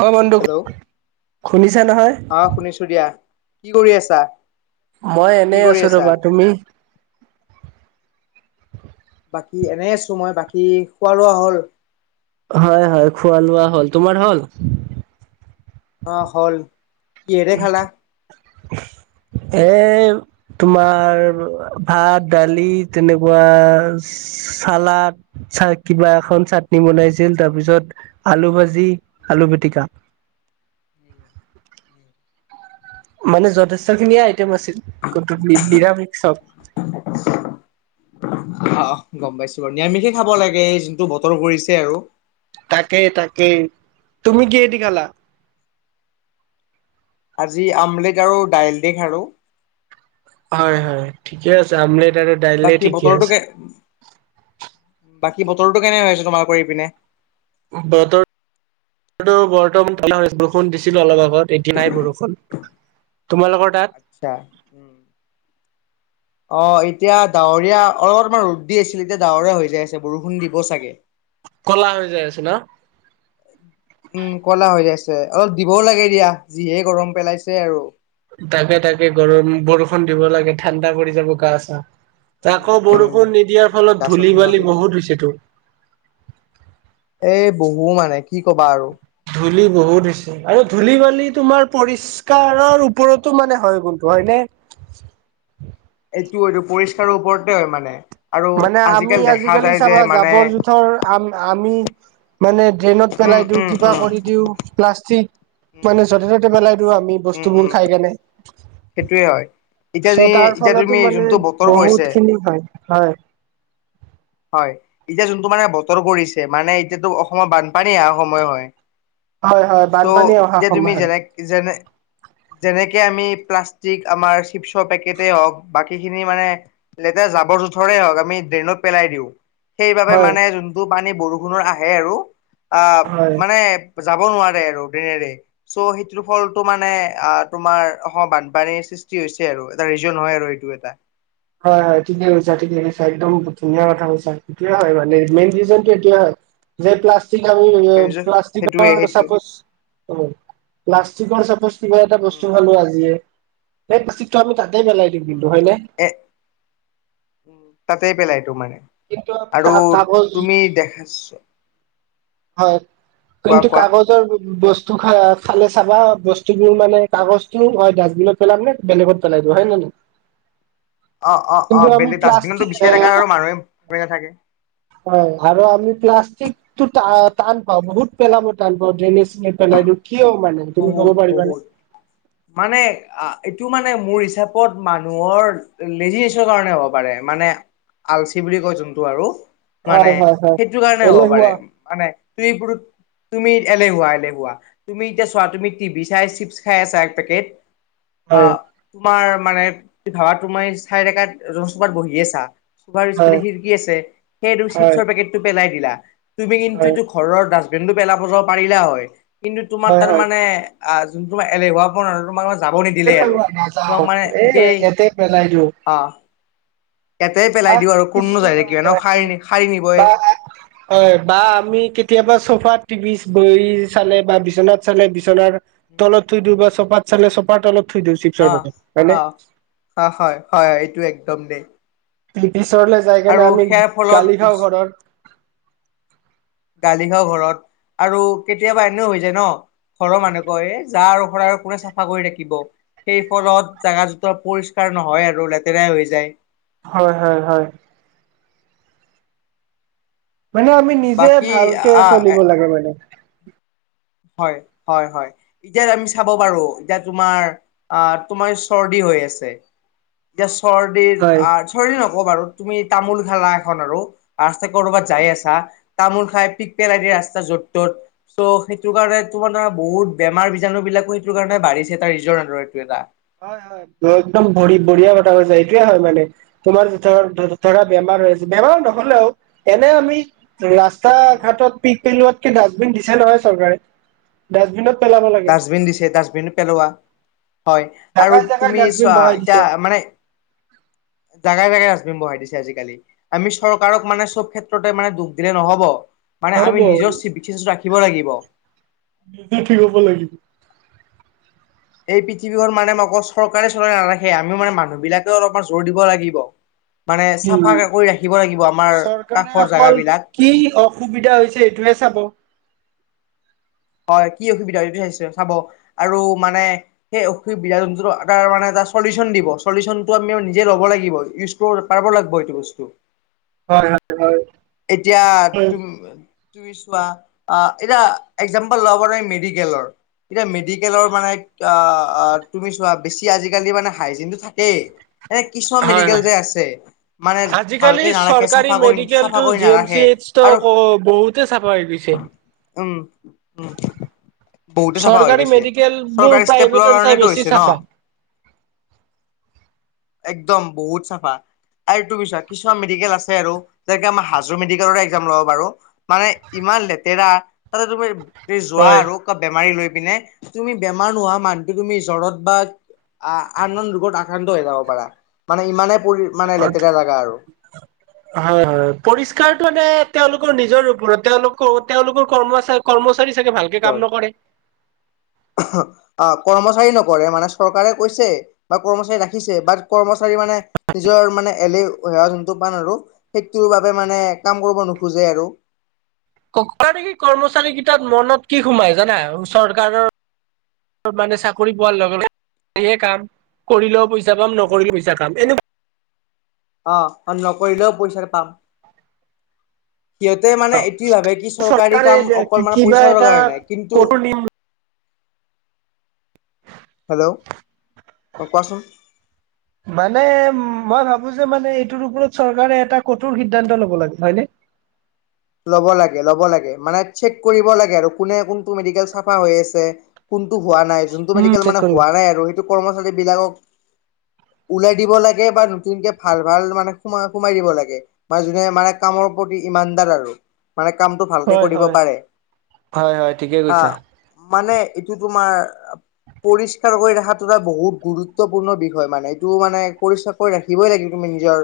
অ বন্ধু হেল্ল', শুনিছা নহয় অ', শুনিছোঁ দিয়া, কি কৰি আছা? উম মই কি এনেই কৰি আছোঁ আছা ৰবা, তুমি? বাকী এনেই আছোঁ মই, বাকী খোৱা লোৱা হ'ল? হয়, হয়, খোৱা লোৱা হ'ল, তোমাৰ হ'ল? অ', হ'ল। কিহেৰে খালা [inaudible] [inaudible] এ তোমাৰ ভাত, দালি তেনেকুৱাঁ চালাদ, চা কিবা এখন চাটনি বনাইছিল, তাৰপিছত আলু ভাজি, আলু পিটিকা মানে যথেষ্ট খিনিয়ে আইটেম আছিল, কিন্তু নিৰামিষ সব। অ', গম পাইছোঁ বাৰু, নিৰামিষেই খাব লাগে যিটো বতৰ কৰিছে আৰু। তাকেই, তাকেই, তুমি কিহেদি খালা? আজি আমলেট আৰু দাইল দি খালোঁ। হয়, হয়, ঠিকেই আছে, আমলেট আৰু দাইলে বাকী ঠিকে বতৰটো আছে কে, বাকী বতৰ টো কেনে হৈছে তোমালোকৰ এইপিনে? বতৰ বতৰটো বৰ্তমান ভালেই হৈছে, বৰষুণ দিছিল অলপ আগত এতিয়া নাই বৰষুণ। তোমালোকৰ তাত [inaudible] অ', এতিয়া ডাৱৰীয়া, অলপমান ৰ'দ দি আছিল, এতিয়া ডাৱৰীয়া হৈ যাই আছে বৰষুণ দিব চাগে। ক'লা হৈ যাই আছে ন'। [inaudible] উম, কলা হৈ আছে, অলপ দিবও লাগে দিয়া, যিহে গৰম পেলাইছে আৰু। তাকে, তাকে, গৰম, বৰষুণ দিব লাগে ঠাণ্ডা পৰি যাব গা চা। উম তাকো উম বৰষুণ নিদিয়াৰ উম গা ফলত চা ধূলি ঠাণ্ডা বালি পৰিব বহুত হৈছে টো। এই বহু মানে কি ক'বা আৰু ধূলি বহুত হৈছে, আৰু ধূলি বালি তোমাৰ পৰিস্কাৰৰ ওপৰতো মানে হয় কিন্তু, হয় নে? এইটো, এইটো পৰিষ্কাৰৰ ওপৰতে হয় মানে। আৰু মানে, আমি দেখা আজিকালি যায় যে চাবা মানে জাবৰ জোথৰ আম, আমি মানে ড্ৰেইনত উম পেলাই দিওঁ উম কিবা উম কৰি দিওঁ প্লাষ্টিক উম মানে য'তে উম ত'তে পেলাই দিওঁ আমি উম উম বস্তুবোৰ খাই কেনে। সেইটোয়ে হয় এতিয়া চ' যি তাৰ এতিয়া তুমি ফলতো মানে যোনটো বতৰ কৰিছে বহুত খিনি হয়। হয় হয় এতিয়া যোনটো মানে বতৰ কৰিছে, মানে এতিয়াতো অসমৰ বানপানী অহা সময় হয়। হয় হয় চ' বানপানী অহা এতিয়া তুমি সময় হয় যেনে -যেনে যেনেকে আমি প্লাষ্টিক, আমাৰ চিপছৰ পেকেটেই হওঁক, বাকীখিনি মানে লেতেৰা যাবৰ, জোথৰেই হওঁক আমি ড্ৰেইনত পেলাই দিওঁ। সেইবাবে হয় মানে যোনটো পানী বৰষুণত আহে আৰু আ, হয় মানে যাব নোৱাৰে আৰু ড্ৰেইনেৰে। চ' সেইটোৰ ফলতো মানে, আ তোমাৰ অসমৰ বানপানীৰ সৃষ্টি হৈছে আৰু। ৰিজন, হ'য় আৰু এইটো এটা হয় হয় ঠিকেই কৈছা, ঠিকেই কৈছা একদম ধুনীয়াঁ কথা কৈছা। এইটোৱেই উম হয় মানে, মেইন ৰিজনটো এইটোৱেই উম হয়। যে পিলাচ্ [inaudible] সেইটোৱে সেইটোৱে কিবা এটা বস্তু উম খালো আজিয়েই। এই প্লাষ্টিক টো আমি তাতেই পেলাই দিওঁ উম কিন্তু হয় নে? এ- তাতেই পেলাই দিওঁ মানে কিন্তু আমি আৰু কাগজ তুমি [inaudible] হয়, কোৱা কিন্তু কোৱা কাগজৰ বস্তু খ খালে চাবা বস্তুবোৰ মানে কাগজতো হয় ডাষ্টবিনত পেলাব মানে বেলেগত পেলাই দিব হয় নে নহয় অ অ অ কিন্তু আমি বেলি ডাষ্টবিনতো প্লাষ্টিক এ বিচাৰি থাকে আৰু মানুহে ভাব নাথাকে হয় আৰু আমি প্লাষ্টিক ত টান পাও বহুত পেলাই মই টান পাও ড্ৰেইনেজ ন পেলাইটো কিয় মানে তুমি বহুত কব পাৰিবানে বহুত মানে এইটো মানে মোৰ হিচাপত মানুহৰ লেজিনেচৰ কাৰণে হ'ব পাৰে মানে আলচি বুলি কয় যোনটো আৰু মানে হয় হয় হয় সেইটো কাৰণে হ'ব এলেহুৱা। পাৰে মানে তুমি তুমি এলেহুৱা এলেহুৱা তুমি এতিয়া চোৱা তুমি টিভি চাই চিপছ খাই আছা এক পেকেট হয় আহ তোমাৰ মানে ভাবা তোমাৰ চাই ডেকাত এজন চফাত বহি আছা তোমাৰ পিছফালে হয় খিৰিকি আছে সেইটো হয় চিপছৰ পেকেটটো পেলাই দিলা তুমি কিন্তু হয় এই ঘৰৰ ডাষ্টবিন টো পেলাব বজাব পাৰিলা হয় কিন্তু তোমাৰ হয় হয় তাৰমানে আহ যোন তোমাৰ এলেহুৱা প ন তোমাক যাব নিদিলেই আৰু তেনেকুৱা তোমাক নাযাওঁ মানে এ একেই ইয়াতে পেলাই অ ইয়াতে পেলাই ভাত দিওঁ আৰু কোননো কিছু যাই থাকিব আহে ন হয় সাৰি সাৰি নিবই বা আমি কেতিয়াবা চফা টিভি বহি চালে বা বিচনাত চালে বিচনাৰ তলত থৈ দিওঁ বা চপাত চালে চপাৰ তলত থৈ দিওঁ চিপজৰ অ পেকেট হয়নে অ অ হয় হয় হয় এইটো একদম দেই ব্ৰিটিছৰলে যায় কাৰনে আৰু আমি সেয়াৰ গালি খাওঁ ফলত ঘৰৰ গালি খাও ঘৰত আৰু কেতিয়াবা এনেও হৈ যায় ন ঘৰৰ মানুহ কয় এই যা আৰু শৰাই আৰু কোনে চাফা কৰি থাকিব সেই ফলত জোগা জোতৰ পৰিষ্কাৰ নহয় আৰু লেতেৰাই হৈ যায় হয় হয় হয় মানে আমি নিজে বাকী ভালকে আহ চলিব লাগে মানে হয় হয় হয় এতিয়া আমি চাব পাৰো এতিয়া তোমাৰ আহ তোমাৰ চৰ্দি হৈ আছে মই শ্বৰ্ডে হয় আৰ্ট নকবা বাৰু তুমি তামোল খালা এখন আৰু ৰাতে কৰবাত যাই আছা তামোল খাই পিক পেলাই দি ৰাস্তা য'ত ত'ত চ সেই সেইটো কাৰণে তো মানে বহুত বেমাৰ বীজণু বিলাকো সেইটো কাৰণে বাঢ়িছে তাৰ ৰিজন্ট এইটো এটা হয় হয় একদম ভৰি বঢ়িয়া কথা হৈছে এইটোয়ে হয় মানে তোমাৰ য ধৰা বেমাৰ উম হৈ আছে বেমাৰ নহলেও এনে আমি ৰাস্তা উম। ঘাটত পিক পেলোৱাতকে ডাষ্টবিন দিছে নহয় চৰকাৰে ডাষ্টবিনত পেলাব লাগে ডাষ্টবিন দিছে ডাষ্টবিন পেলোৱা হয় আৰু জাগাই জাগাই তুমি ডাষ্টবিন চোৱা বহাই এতিয়া দিছে মানে জাগাই জাগাই ডাষ্টবিন বহাই দিছে আজিকালি আমি চৰকাৰক মানে চব ক্ষেত্ৰতে মানে দুখ দিলে নহব মানে আমি নহ'ব নিজৰ বিশষ্ট ৰাখিব লাগিব নিজে ঠিক হব লাগিব এই পৃথিৱীখন মানে অকল চৰকাৰে চলাই নাৰাখে আমিও মানে মানুহ বিলাকেও অলপমান জোৰ দিব লাগিব মানে উম চাফা কৰি ৰাখিব লাগিব আমাৰ চৰকাৰে কাষৰ জাগা অকল বিলাক কি অসুবিধা হৈছে সেইটোহে চাব হয় কি অসুবিধা হৈছে সেইটোহে চাব আৰু মানে সেই অসুবি বিধা জন্তুো মেটা চলিচন দিব চলিউচনটো আমি নিজে লব লাগিব ই পাৰিব লাগিব এইটো বস্তু হয় হয় হয় এতিয়া হয় তুমি তুমি চোৱা এয়া একজাম্পল লব পৰা মেডিকেলৰ এতিয়া মেডিকেলৰ মানে তুমি চোৱা বেছি আজিকালি মানে হাইজিনটো থাকেই এনে কিছুমান হয় মেডিকেল হয়। যে আছে মানে ভালকে নাৰাখে চাফা কৰি চাফা টো কৰি জি এম চি নাৰাখে এই আৰু অ বহুতে চাফা হৈ গৈছে উম উম বহুতে চাফা হৈ চৰকাৰী গৈছে মেডিকেল বোৰ চৰকাৰী ষ্টেপ লোৱা প্ৰাইভেটৰ চাই কাৰণটো বেছি হৈছে ন চাফা একদম বহুত চাফা আৰু তোৰ বিছ কিছুমান মেডিকেল আছে আৰু যেনেকে আমাৰ হাজৰি মেডিকেলৰ এক্জাম লব বাৰু মানে ইমান লেতেৰা তাতে তুমি তুম যোৱা হয়। আৰু ক বেমাৰী লৈ পিনে তুমি বেমাৰ নোহোৱা মানুহটো তুমি জ্বৰত বা আ আন আন ৰোগত আক্ৰান্ত হৈ যাব পাৰা মানে ইমানে পৰি মানে লেতেৰা জাগা আৰু অ হয় হয় পৰিষ্কাৰটো মানে তেওঁলোকৰ নিজৰ প তেওঁলোকৰ তেওঁলোকৰ কৰ্মচাৰ কৰ্মচাৰী চাগে ভালকে কাম নকৰে অ কৰ্মচাৰী নকৰে মানে চৰকাৰে কৈছে বা কৰ্মচাৰী ৰাখিছে বাাট কৰ্মচাৰী মানে নিজৰ মানে এলে সেৱা যোনটো পান আৰু সেইটোৰ বাবে মানে কাম কৰিব নোখোজে আৰু ক নেকি কৰ্মচাৰী কেইটাত মনত কি সোমাই জানা চৰকাৰৰ মানে চাকৰি পোৱাৰ লগে লগে সেয়ে কাম কৰিলেও পইচা পাম উম নকৰিলেও পইচা পাম এনেকুৱা অ অ নকৰিলেও পইচা পাম সিহঁতে মানে এইটোৱে ভাবে কি চৰকাৰী চৰকাৰে কাম অকল মানে কিবা পইচাৰ এটা কাৰণে কিন্তু কঠোৰ নিয়ম হেল্ল' অ কোৱাচোন [unintelligible] মানে উ মই ভাবো যে মানে এইটোৰ ওপৰত চৰকাৰে এটা কঠোৰ সিদ্ধান্ত ল'ব লাগে হয় ন ল'ব লাগে ল'ব লাগে মানে চেক কৰিব লাগে আৰু কোনে কোনটো মেডিকেল চাফা হৈ আছে কোনটো হোৱা নাই যোনটো উম, মেডিকেল চেক মানে কৰিব। হোৱা নাই আৰু সেইটো কৰ্মচাৰী বিলাকক ওলাই দিব লাগে বা নতুনকে ভাল ভাল মানে সোমাই সোমাই দিব লাগে ম যোনে মানে কামৰ প্ৰতি ইমানদাৰ আৰু মানে কামটো ভালকে হয় কৰিব হয় পাৰে হয় হয় ঠিকে আহ কৈছা মানে এইটো তোমাৰ পৰিষ্কাৰ কৰি ৰখাটো এটা বহুত গুৰুত্বপূৰ্ণ বিষয় মানে এইটো মানে পৰিষ্কাৰ ৰাখিবই লাগিব তুমি নিজৰ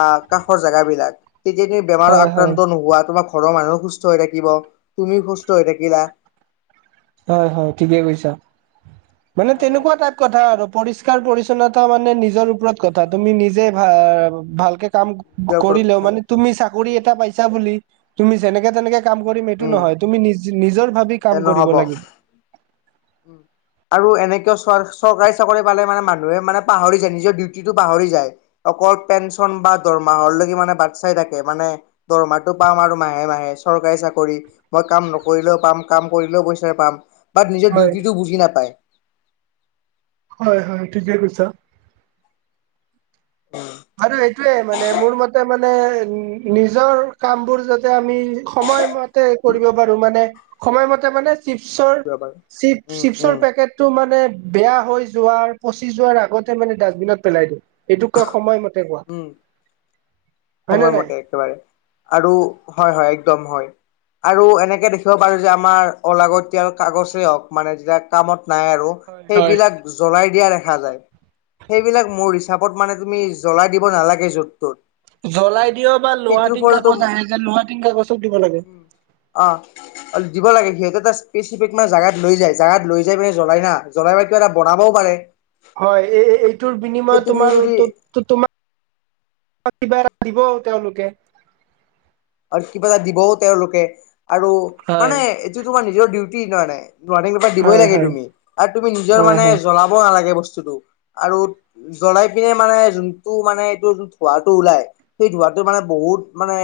আহ কাষৰ জাগা বিলাক তেতিয়া তুমি বেমাৰো হয় হয় আক্ৰান্ত নোহোৱা তোমাৰ ঘৰৰ মানুহো সুস্থ হৈ থাকিব তুমিও সুস্থ হৈ থাকিলা হয় হয় ঠিকে কৈছা মানে তেনেকুৱা টাইপ কথা নিজৰ আৰু পৰিষ্কাৰ পৰিছন্নতা মানে নিজৰ ওপৰত কথা তুমি নিজে ভ ভালকে কাম ওপৰত কৰিলেও কথা মানে তুমি চাকৰি এটা পাইছা বুলি তুমি যেনেকে তেনেকে কাম উম কৰিম এইটো উম নহয়, তুমি নিজ নিজৰ ভাবি কাম কৰিব নহ'ব। লাগিব। উম। আৰু এনেকও চ চৰকাৰী চাকৰি পালে মানে মানুহে মানে পাহৰি যায়। নিজৰ ডিউটিটো পাহৰি যায়। অকল পেঞ্চন বা দৰমাহৰলৈকে মানে বাট চাই থাকে। মানে দৰমাৰটো পাম আৰু মাহে মাহে। চৰকাৰী চাকৰি মই কাম নকৰিলেও পাম, কাম কৰিলেও পইচা পাম। বাট নিজৰ হয় ডিউটিটো বুজি নাপায়। হয় হয়, ঠিকে কৈছা। আৰু এইটোয়ে মানে মোৰ মতে মান মানে নিজৰ কামবোৰ যাতে আমি সময় মতে কৰিব পাৰো মানে। সময় মতে মানে চিপছৰ চিপ উম উম চিপছৰ পেকেট টো মানে বেয়া হৈ যোৱাৰ, পচি যোৱাৰ আগতে মানে ডাষ্টবিনত পেলাই দিওঁ। এইটো সময় মতে কোৱা। হয়নে সময় নাই মতে একেবাৰে। আৰু হয় হয়, একদম হয়। আৰু এনেকে দেখিব পাৰো যে আমাৰ অলাগতিয়াল কাগজেই হওঁক মানে যেতিয়া কামত নাহে আৰু হয় সেইবিলাক জ্বলাই দিয়া দেখা যায়। সেইবিলাক মোৰ হিচাপত মানে তুমি জ্বলাই দিব নালাগে য'ত-ত'ত। জ্বলাই দিয় বা লোহা-টিন কাগজ আহে যে লোহা-টিন কাগজক দিব লাগে। উম, অ', দিব লাগে। সিহঁতে এটা স্পেচিফিক মানে জোগাত লৈ যায়। জোগাত লৈ যাই মানে জ্বলাই না। জ্বলাই বা কিবা এটা বনাবও পাৰে। হয়। এই এইটোৰ যে বিনিময়ত তুমি যদি তোমাৰটো তো তোমাক কিবা এটা দিব তেওঁলোকে। আৰু কিবা এটা দিবও তেওঁলোকে। আৰু হয় মানে এইটো তোমাৰ নিজৰ ডিউটিৰ কাৰণে। ৱাৰ্ণিং অলপ দিবই হয় লাগে হয় তুমি। আৰু তুমি নিজৰ হয় মানে হয় জ্বলাব নালাগে বস্তুটো। আৰু জ্বলাই পিনে মানে যোনটো মানে এইটো যোন ধোঁৱাটো ওলাই সেই ধোঁৱাটো মানে বহুত মানে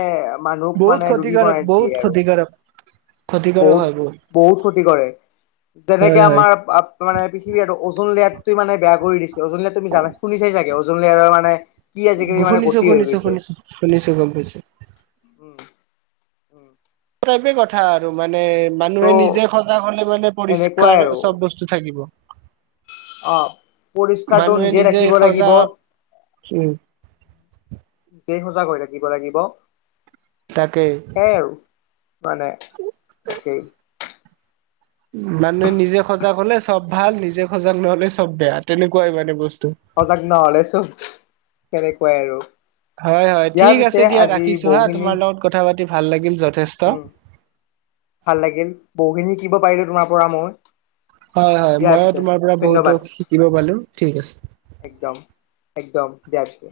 মানুহক বহুত মানে ৰোগী ক্ষতিকাৰক, বনাই দিয়ে বহুত আৰু ক্ষতিকাৰক। ক্ষতিকাৰক হয় বহুত। বহুত ক্ষতি কৰে। যেনেকে হয় হয়। আমাৰ মানে পৃথিৱী আৰু অজন লেয়াৰতো মানে বেয়া কৰি দিছে। অজন লেয়াৰত তুমি জানা, শুনি চাই চাগে। অজন লেয়াৰৰ মানে কি আজিকালি মানে শুনিছো গতি হৈ শুনিছো গৈছে। শুনিছো শুনিছো গম পাইছো। উম উম। টাইপে কথা আৰু মানে মানুহে ত' নিজে সজাগ হ'লে মানে এনেকুৱাই পৰিষ্কাৰ আৰু চব বচ টো থাকিব। অ', পৰিষ্কাৰটো মানুহে নিজে ৰাখিব লাগিব। সজাগ উম নিজে সজাগ হৈ থাকিব লাগিব। তাকেই। সেই আৰু মানে তাকেই। মানুহে নিজে সজাগ হ'লে চব ভাল। নিজে সজাগ নহ'লে চব বেয়া তেনেকুৱাই মানে বস্তু। সজাগ ন'হলে চব তেনেকুৱাই আৰু। হয় হয়, দিয়া ঠিক পিছে আছে, দিয়া আজি ৰাখিছো হা। বহুখিনি তোমাৰ লগত কথা পাতি ভাল উম লাগিল যথেষ্ট। উম ভাল লাগিল। বহুখিনি শিকিব পাৰিলো তোমাৰ পৰা মই। হয় হয়, দিয়া মইও পিছে তোমাৰ পৰা বহুতো ধন্যবাদ। শিকিব পালো। ঠিক আছে। একদম একদম দিয়া পিছে।